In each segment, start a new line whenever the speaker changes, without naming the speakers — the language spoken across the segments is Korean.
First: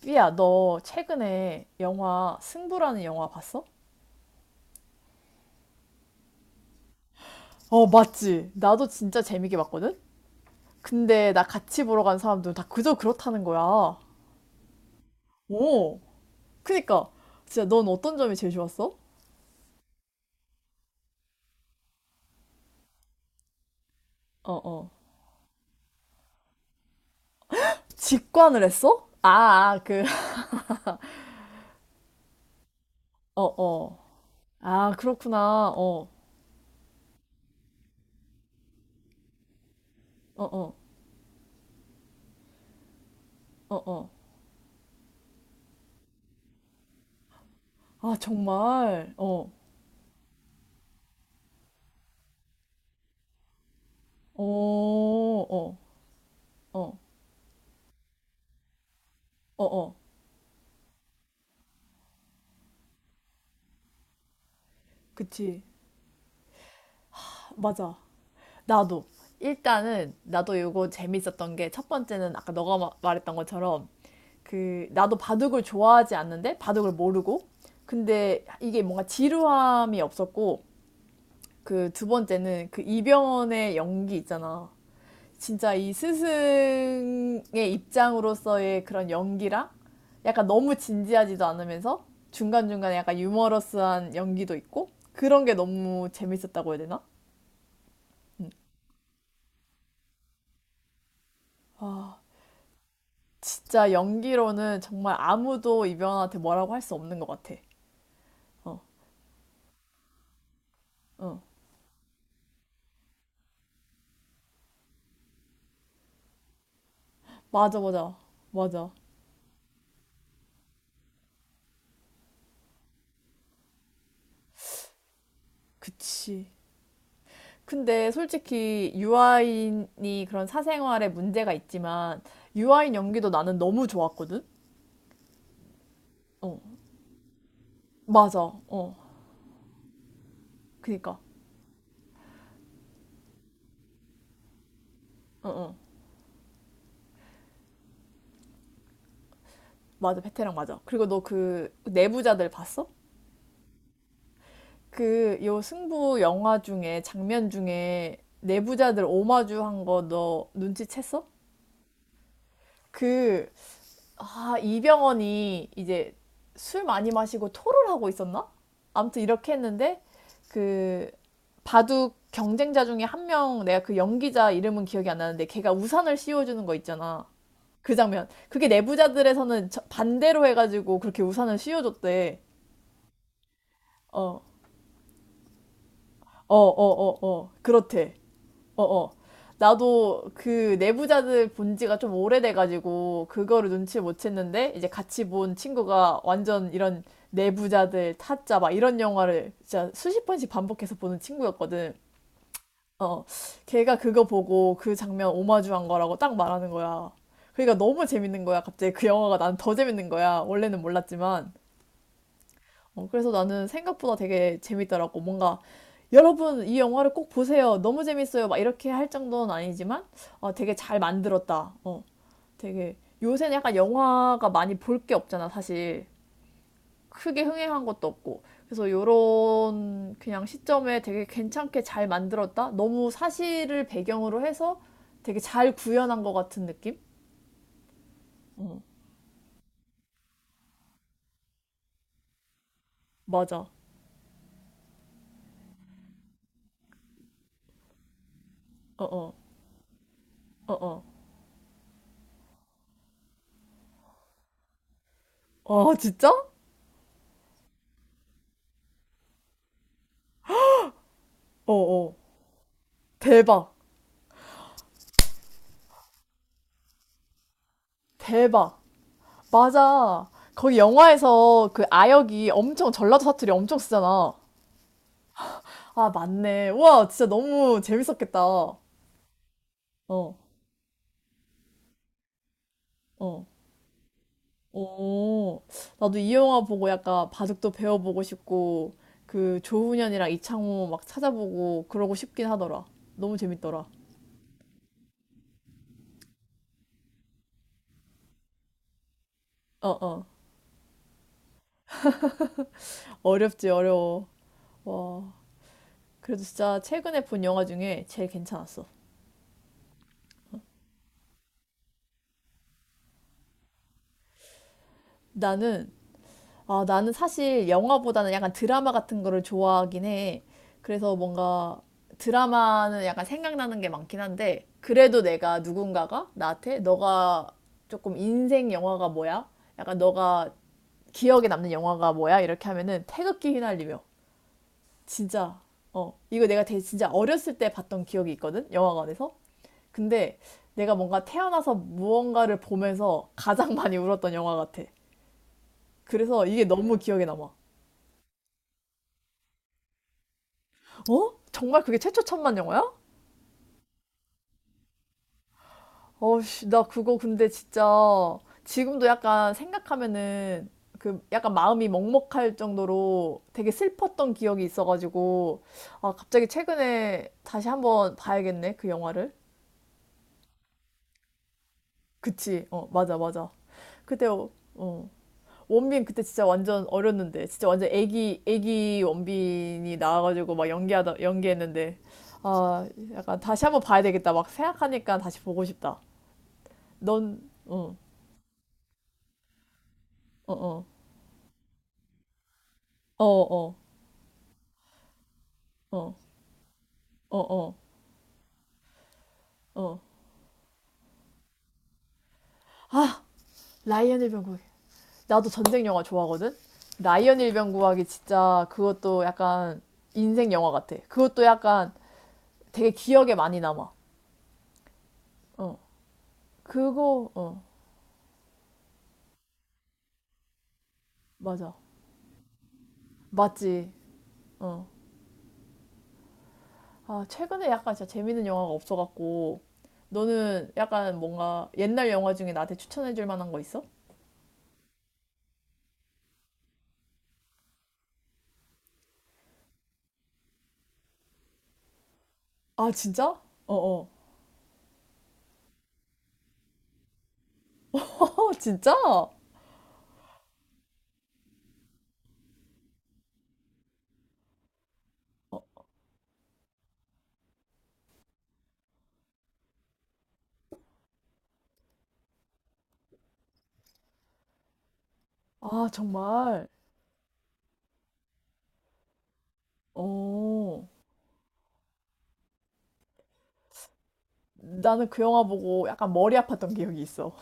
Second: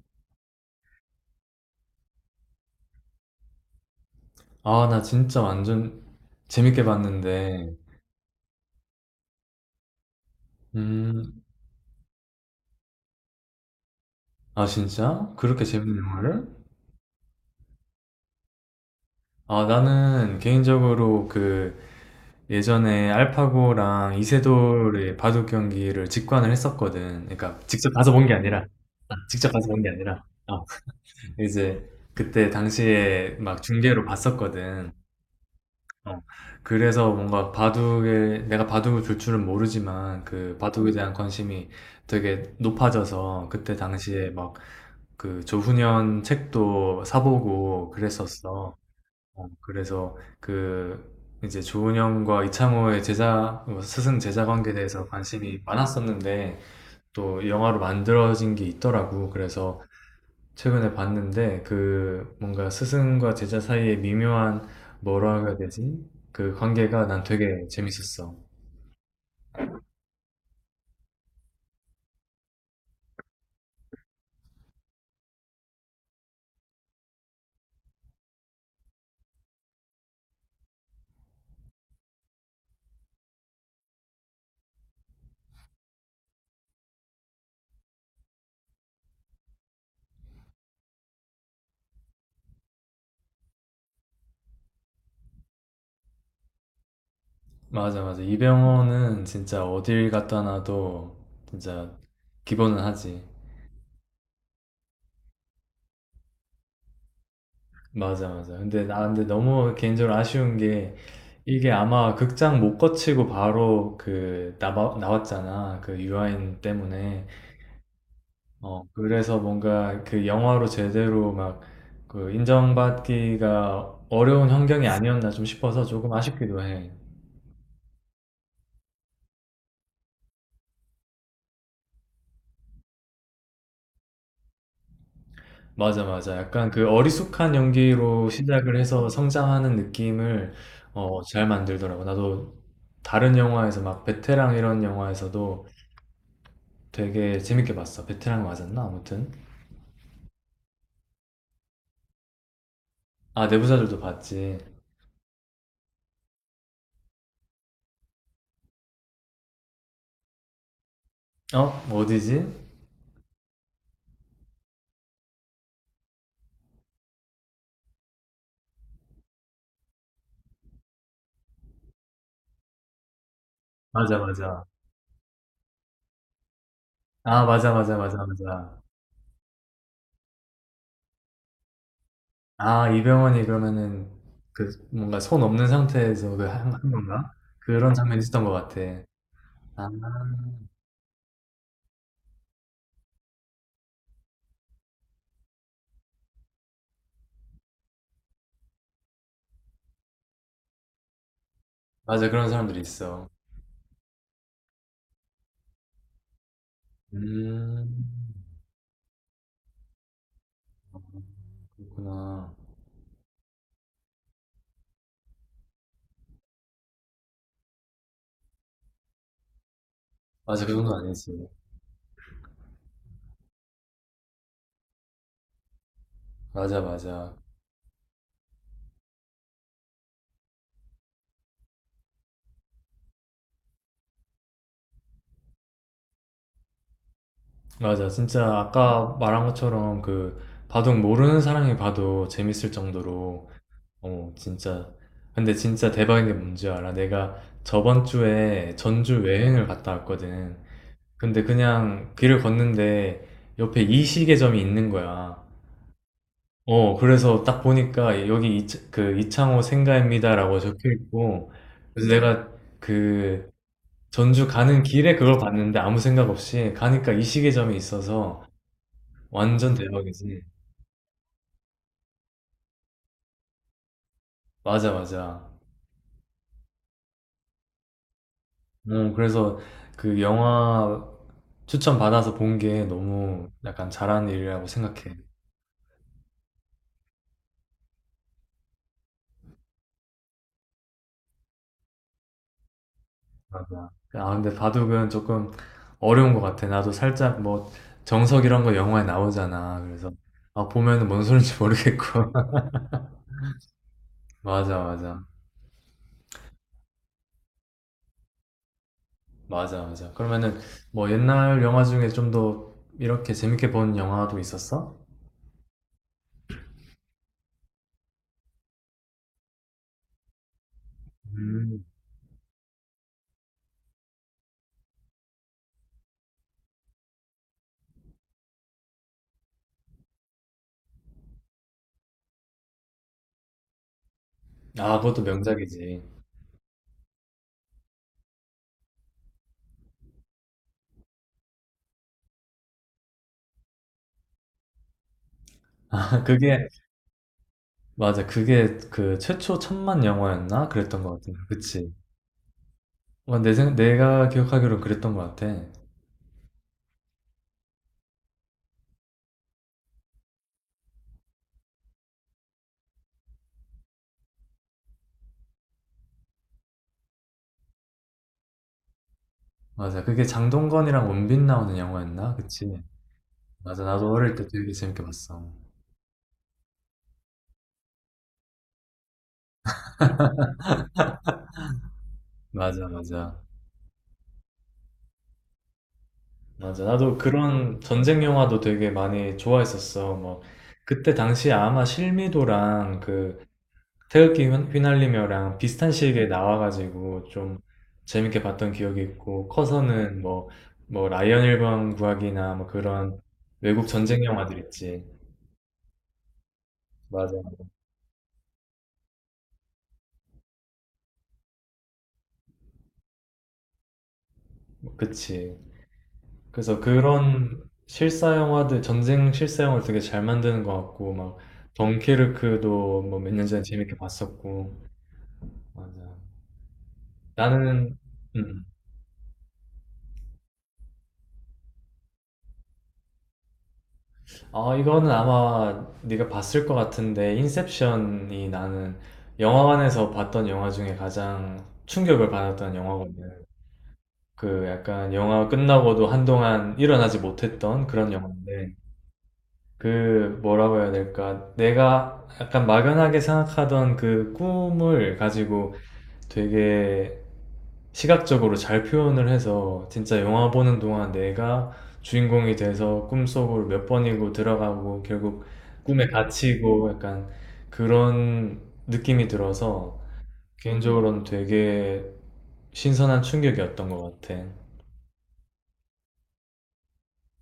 삐야, 너 최근에 영화 승부라는 영화 봤어?
아, 나 진짜 완전 재밌게 봤는데.
어, 맞지. 나도 진짜 재밌게 봤거든? 근데 나
음,
같이 보러 간 사람들은 다 그저 그렇다는 거야.
아, 진짜? 그렇게 재밌는
오,
영화를?
그니까. 진짜 넌 어떤 점이 제일 좋았어?
아, 나는 개인적으로 그 예전에 알파고랑
어, 어.
이세돌의 바둑 경기를 직관을 했었거든. 그러니까 직접 가서 본 게
직관을
아니라,
했어?
아,
아,
직접 가서
아,
본 게
그,
아니라, 아, 이제 그때 당시에
어,
막
어.
중계로
아,
봤었거든.
그렇구나. 어,
어, 그래서 뭔가 내가 바둑을 둘 줄은 모르지만
어,
그
어,
바둑에 대한 관심이 되게 높아져서
어,
그때
어.
당시에 막 그 조훈현 책도 사보고
아,
그랬었어.
정말.
어,
어,
그래서 그 이제 조훈현과 이창호의 제자 어, 스승
어,
제자 관계에 대해서 관심이
어,
많았었는데
어,
또 영화로 만들어진 게 있더라고.
어,
그래서
어.
최근에 봤는데 그 뭔가 스승과 제자 사이의 미묘한 뭐라 해야
그치.
되지? 그 관계가 난 되게
맞아.
재밌었어.
나도 일단은 나도 이거 재밌었던 게 첫 번째는 아까 너가 말했던 것처럼 그 나도 바둑을 좋아하지 않는데 바둑을 모르고 근데 이게 뭔가 지루함이 없었고 그 두 번째는 그 이병헌의 연기 있잖아. 진짜 이 스승의 입장으로서의 그런 연기랑 약간 너무 진지하지도 않으면서 중간중간에 약간 유머러스한 연기도 있고 그런 게 너무 재밌었다고 해야 되나?
맞아, 맞아. 이병헌은 진짜 어딜 갖다 놔도 진짜
와,
기본은 하지.
진짜 연기로는 정말 아무도 이병헌한테 뭐라고 할 수 없는 것 같아.
맞아, 맞아.
어,
근데 나 근데 너무 개인적으로 아쉬운 게
어.
이게 아마 극장 못 거치고 바로 그 나왔잖아. 그 유아인 때문에.
맞아, 맞아,
어,
맞아.
그래서 뭔가 그 영화로 제대로 막 그 인정받기가 어려운 환경이 아니었나 좀 싶어서 조금
그치.
아쉽기도 해.
근데 솔직히 유아인이 그런 사생활에 문제가 있지만 유아인 연기도 나는 너무 좋았거든?
맞아, 맞아.
어,
약간 그 어리숙한 연기로
맞아.
시작을
어,
해서 성장하는 느낌을
그니까.
어, 잘 만들더라고. 나도 다른 영화에서 막 베테랑 이런
어,
영화에서도
어.
되게 재밌게 봤어. 베테랑 맞았나? 아무튼.
맞아, 베테랑 맞아. 그리고 너 그 내부자들 봤어?
아, 내부자들도 봤지.
그 요 승부 영화 중에 장면 중에 내부자들 오마주 한 거 너 눈치챘어?
어? 뭐 어디지?
그 아, 이병헌이 이제 술 많이 마시고 토를 하고 있었나? 아무튼 이렇게 했는데 그 바둑 경쟁자 중에 한 명 내가 그
맞아,
연기자
맞아.
이름은 기억이 안 나는데 걔가 우산을 씌워주는 거 있잖아.
아, 맞아,
그
맞아, 맞아,
장면. 그게
맞아.
내부자들에서는 반대로 해가지고 그렇게 우산을 씌워줬대.
아, 이병헌이 그러면은
어,
그 뭔가 손 없는 상태에서 그
어,
한
어, 어,
건가?
어.
그런
그렇대.
장면이 있었던 것 같아.
어어.
아,
나도 그 내부자들 본 지가 좀 오래돼가지고 그거를 눈치 못 챘는데 이제 같이 본 친구가 완전 이런 내부자들 타짜 막 이런 영화를 진짜 수십 번씩 반복해서 보는 친구였거든.
맞아. 그런 사람들이
어.
있어.
걔가 그거 보고 그 장면 오마주한 거라고 딱 말하는 거야. 그러니까 너무
음,
재밌는 거야. 갑자기 그 영화가 난 더 재밌는 거야. 원래는 몰랐지만.
그렇구나.
어, 그래서 나는 생각보다 되게 재밌더라고. 뭔가 여러분 이 영화를 꼭 보세요. 너무 재밌어요. 막 이렇게 할 정도는 아니지만 어,
맞아. 그
되게
정도
잘
아니지.
만들었다. 어, 되게 요새는 약간 영화가 많이 볼 게 없잖아, 사실.
맞아, 맞아.
크게 흥행한 것도 없고. 그래서 요런 그냥 시점에 되게 괜찮게 잘 만들었다. 너무 사실을 배경으로 해서 되게 잘 구현한 것 같은 느낌?
맞아. 진짜 아까 말한 것처럼 그 바둑 모르는 사람이 봐도 재밌을 정도로
맞아.
어, 진짜. 근데 진짜 대박인 게 뭔지 알아? 내가 저번 주에 전주
어어.
여행을 갔다 왔거든.
어어.
근데 그냥 길을 걷는데 옆에 이 시계점이 있는 거야.
아, 진짜?
어, 그래서 딱 보니까 여기 이, 그 이창호 생가입니다라고 적혀 있고, 그래서
어어.
내가 그
대박.
전주 가는 길에 그걸 봤는데 아무 생각 없이 가니까 이 시계점이 있어서
대박.
완전
맞아.
대박이지.
거기 영화에서 그 아역이 엄청 전라도 사투리 엄청 쓰잖아.
맞아, 맞아.
아, 맞네. 우와, 진짜 너무 재밌었겠다. 어,
어, 그래서 그 영화 추천 받아서 본 게
어.
너무 약간 잘한 일이라고 생각해.
오, 나도 이 영화 보고 약간 바둑도 배워보고 싶고, 그 조훈현이랑 이창호 막 찾아보고 그러고 싶긴 하더라. 너무 재밌더라.
맞아. 아, 근데 바둑은 조금 어려운 것 같아. 나도 살짝 뭐 정석 이런 거 영화에 나오잖아.
어,
그래서
어.
아, 보면은 뭔 소린지 모르겠고.
어렵지, 어려워.
맞아, 맞아.
와. 그래도 진짜 최근에 본 영화 중에 제일 괜찮았어.
맞아, 맞아. 그러면은 뭐 옛날 영화 중에 좀 더 이렇게 재밌게 본 영화도 있었어?
나는 아, 나는 사실 영화보다는 약간 드라마 같은 거를 좋아하긴 해. 그래서 뭔가
음.
드라마는 약간 생각나는 게 많긴 한데, 그래도 내가 누군가가 나한테 너가 조금 인생 영화가 뭐야? 약간 너가 기억에 남는 영화가 뭐야? 이렇게 하면은 태극기 휘날리며.
아, 그것도
진짜.
명작이지.
어, 이거 내가 되게 진짜 어렸을 때 봤던 기억이 있거든? 영화관에서. 근데 내가 뭔가 태어나서 무언가를 보면서 가장 많이 울었던 영화 같아.
아,
그래서 이게
그게,
너무 기억에 남아.
맞아. 그게 그 최초 천만 영화였나? 그랬던 것
어?
같은데.
정말
그치.
그게 최초 천만 영화야?
와, 내가 기억하기로 그랬던 것 같아.
어씨, 나 그거 근데 진짜 지금도 약간 생각하면은 그 약간 마음이 먹먹할 정도로 되게 슬펐던 기억이 있어가지고 아, 갑자기 최근에 다시 한번 봐야겠네 그 영화를.
맞아. 그게 장동건이랑 원빈 나오는 영화였나?
그치?
그치?
어, 맞아, 맞아.
맞아. 나도
그때
어릴 때
어,
되게 재밌게
어.
봤어.
원빈 그때 진짜 완전 어렸는데 진짜 완전 애기 애기 원빈이 나와가지고 막 연기하다 연기했는데 아,
맞아,
약간
맞아.
다시 한번 봐야 되겠다 막 생각하니까 다시 보고 싶다.
맞아. 나도
넌,
그런
어,
전쟁 영화도 되게 많이 좋아했었어. 뭐,
어, 어,
그때 당시에 아마 실미도랑
어,
그
어,
태극기 휘날리며랑 비슷한
어,
시기에 나와가지고
어,
좀
어,
재밌게 봤던 기억이 있고,
어.
커서는 뭐, 라이언 1번 구하기나 뭐 그런
아,
외국
라이언
전쟁 영화들
일병구하기.
있지.
나도 전쟁 영화 좋아하거든? 라이언
맞아.
일병구하기 진짜 그것도 약간 인생 영화 같아. 그것도 약간 되게 기억에 많이 남아.
그치.
어,
그래서
그거, 어,
그런 실사 영화들, 전쟁 실사 영화를 되게 잘 만드는 것 같고, 막,
맞아.
덩케르크도 뭐 몇 년 전에
맞지.
재밌게 봤었고,
어.
맞아.
아, 최근에 약간
나는,
진짜 재밌는
음,
영화가 없어갖고, 너는 약간 뭔가 옛날 영화 중에 나한테 추천해줄 만한 거 있어?
어, 이거는 아마 네가 봤을 것 같은데, 인셉션이 나는 영화관에서 봤던 영화 중에 가장 충격을 받았던
아, 진짜?
영화거든.
어, 어.
그 약간 영화 끝나고도 한동안 일어나지 못했던 그런
어,
영화인데,
진짜?
그 뭐라고 해야 될까? 내가 약간 막연하게 생각하던 그 꿈을 가지고 되게 시각적으로 잘 표현을 해서 진짜 영화 보는 동안 내가 주인공이 돼서 꿈속으로 몇 번이고 들어가고 결국
아,
꿈에
정말.
갇히고 약간 그런 느낌이 들어서
어.
개인적으로는 되게 신선한 충격이었던 것 같아.
나는 그 영화 보고 약간 머리 아팠던 기억이 있어.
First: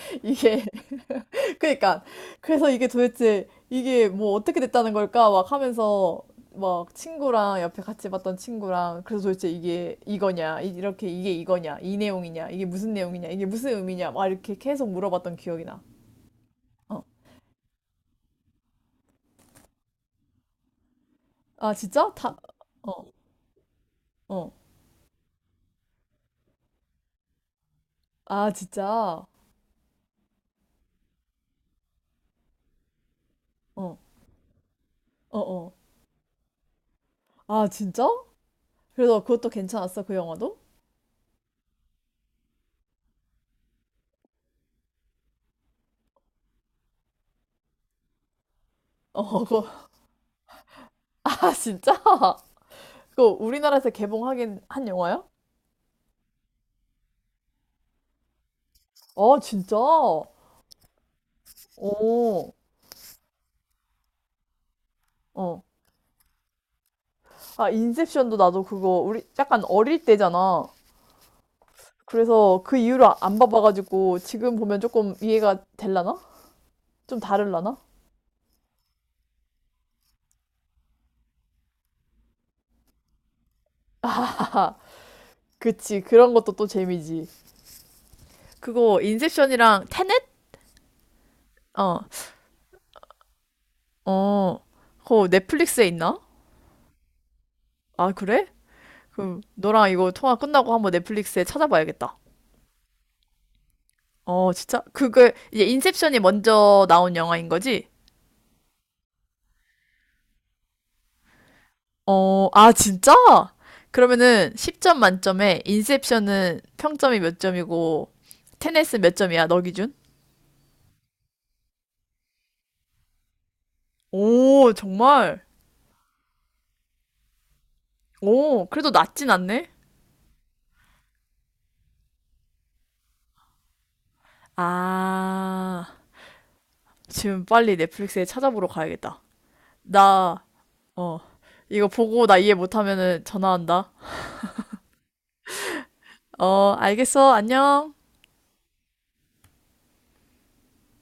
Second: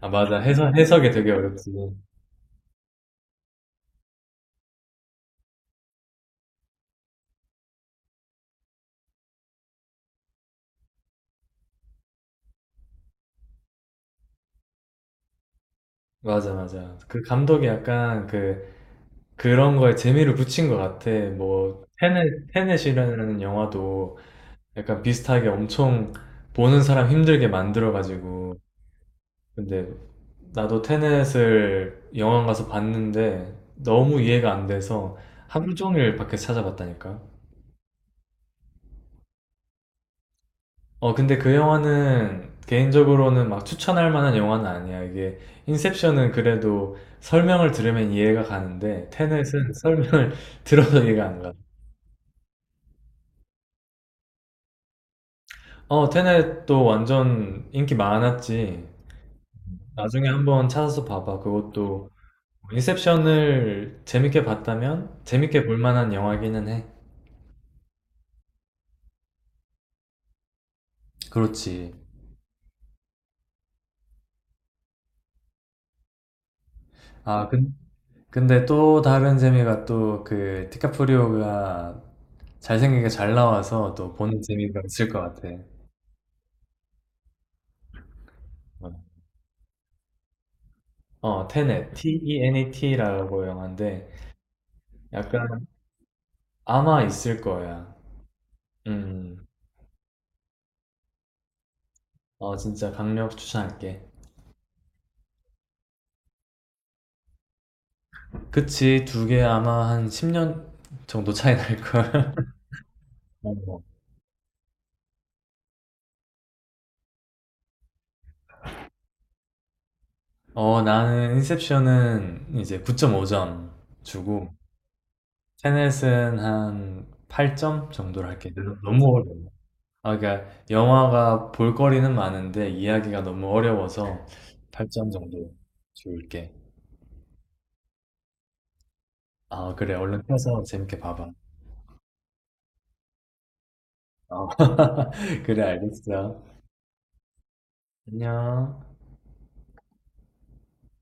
아, 맞아.
이게
해석이 되게 어렵지.
그러니까 그래서 이게 도대체 이게 뭐 어떻게 됐다는 걸까 막 하면서 막 친구랑 옆에 같이 봤던 친구랑 그래서 도대체 이게 이거냐 이렇게 이게 이거냐 이 내용이냐 이게 무슨 내용이냐 이게 무슨 의미냐 막 이렇게 계속 물어봤던 기억이 나.
맞아, 맞아.
어.
그 감독이 약간 그 그런 거에 재미를 붙인 것 같아.
아,
뭐,
진짜? 다 어.
테넷이라는 영화도
어.
약간 비슷하게 엄청 보는 사람 힘들게
아,
만들어가지고.
진짜?
근데 나도 테넷을 영화관 가서 봤는데
어.
너무 이해가 안 돼서
어, 어.
하루 종일 밖에서 찾아봤다니까.
아, 진짜? 그래서 그것도 괜찮았어 그 영화도?
어, 근데 그 영화는 개인적으로는 막 추천할 만한 영화는 아니야. 이게 인셉션은 그래도 설명을 들으면 이해가 가는데
어,
테넷은
그거.
설명을 들어도 이해가 안
아,
가.
진짜? 그거 우리나라에서 개봉하긴 한 영화야?
어, 테넷도 완전 인기 많았지.
아, 진짜?
나중에 한번 찾아서 봐봐. 그것도
오,
인셉션을 재밌게 봤다면
어.
재밌게 볼 만한 영화기는 해.
아, 인셉션도 나도 그거 우리 약간 어릴 때잖아.
그렇지.
그래서 그 이후로 안 봐봐가지고 지금 보면 조금 이해가 될라나? 좀
아, 근,
다를라나?
근데 또 다른 재미가 또 그 디카프리오가 잘생기게 잘 나와서 또 보는
하하,
재미가 있을 것 같아.
그치. 그런 것도 또 재미지. 그거 인셉션이랑 테넷?
어, 테넷,
어,
T-E-N-E-T라고 영화인데
어. 그거
약간
넷플릭스에 있나?
아마 있을 거야.
아, 그래? 그럼
음,
너랑 이거 통화 끝나고 한번 넷플릭스에 찾아봐야겠다.
어, 진짜 강력 추천할게.
어, 진짜? 그게 이제 인셉션이 먼저 나온 영화인 거지?
그치. 두 개 아마 한 10년 정도 차이 날걸.
어, 아, 진짜?
어,
그러면은 10점 만점에 인셉션은 평점이 몇 점이고 테넷은 몇 점이야, 너 기준?
어. 나는 인셉션은 이제 9.5점 주고
오, 정말?
테넷은 한 8점 정도로 할게.
오, 그래도
너무
낮진
어려워.
않네?
아, 그러니까 영화가 볼거리는 많은데 이야기가 너무 어려워서 8점 정도
아,
줄게.
지금 빨리 넷플릭스에 찾아보러 가야겠다.
아, 그래, 얼른
나,
펴서 재밌게
어,
봐봐.
이거 보고 나 이해 못하면은 전화한다.
어. 그래, 알겠어.
어, 알겠어. 안녕.
안녕.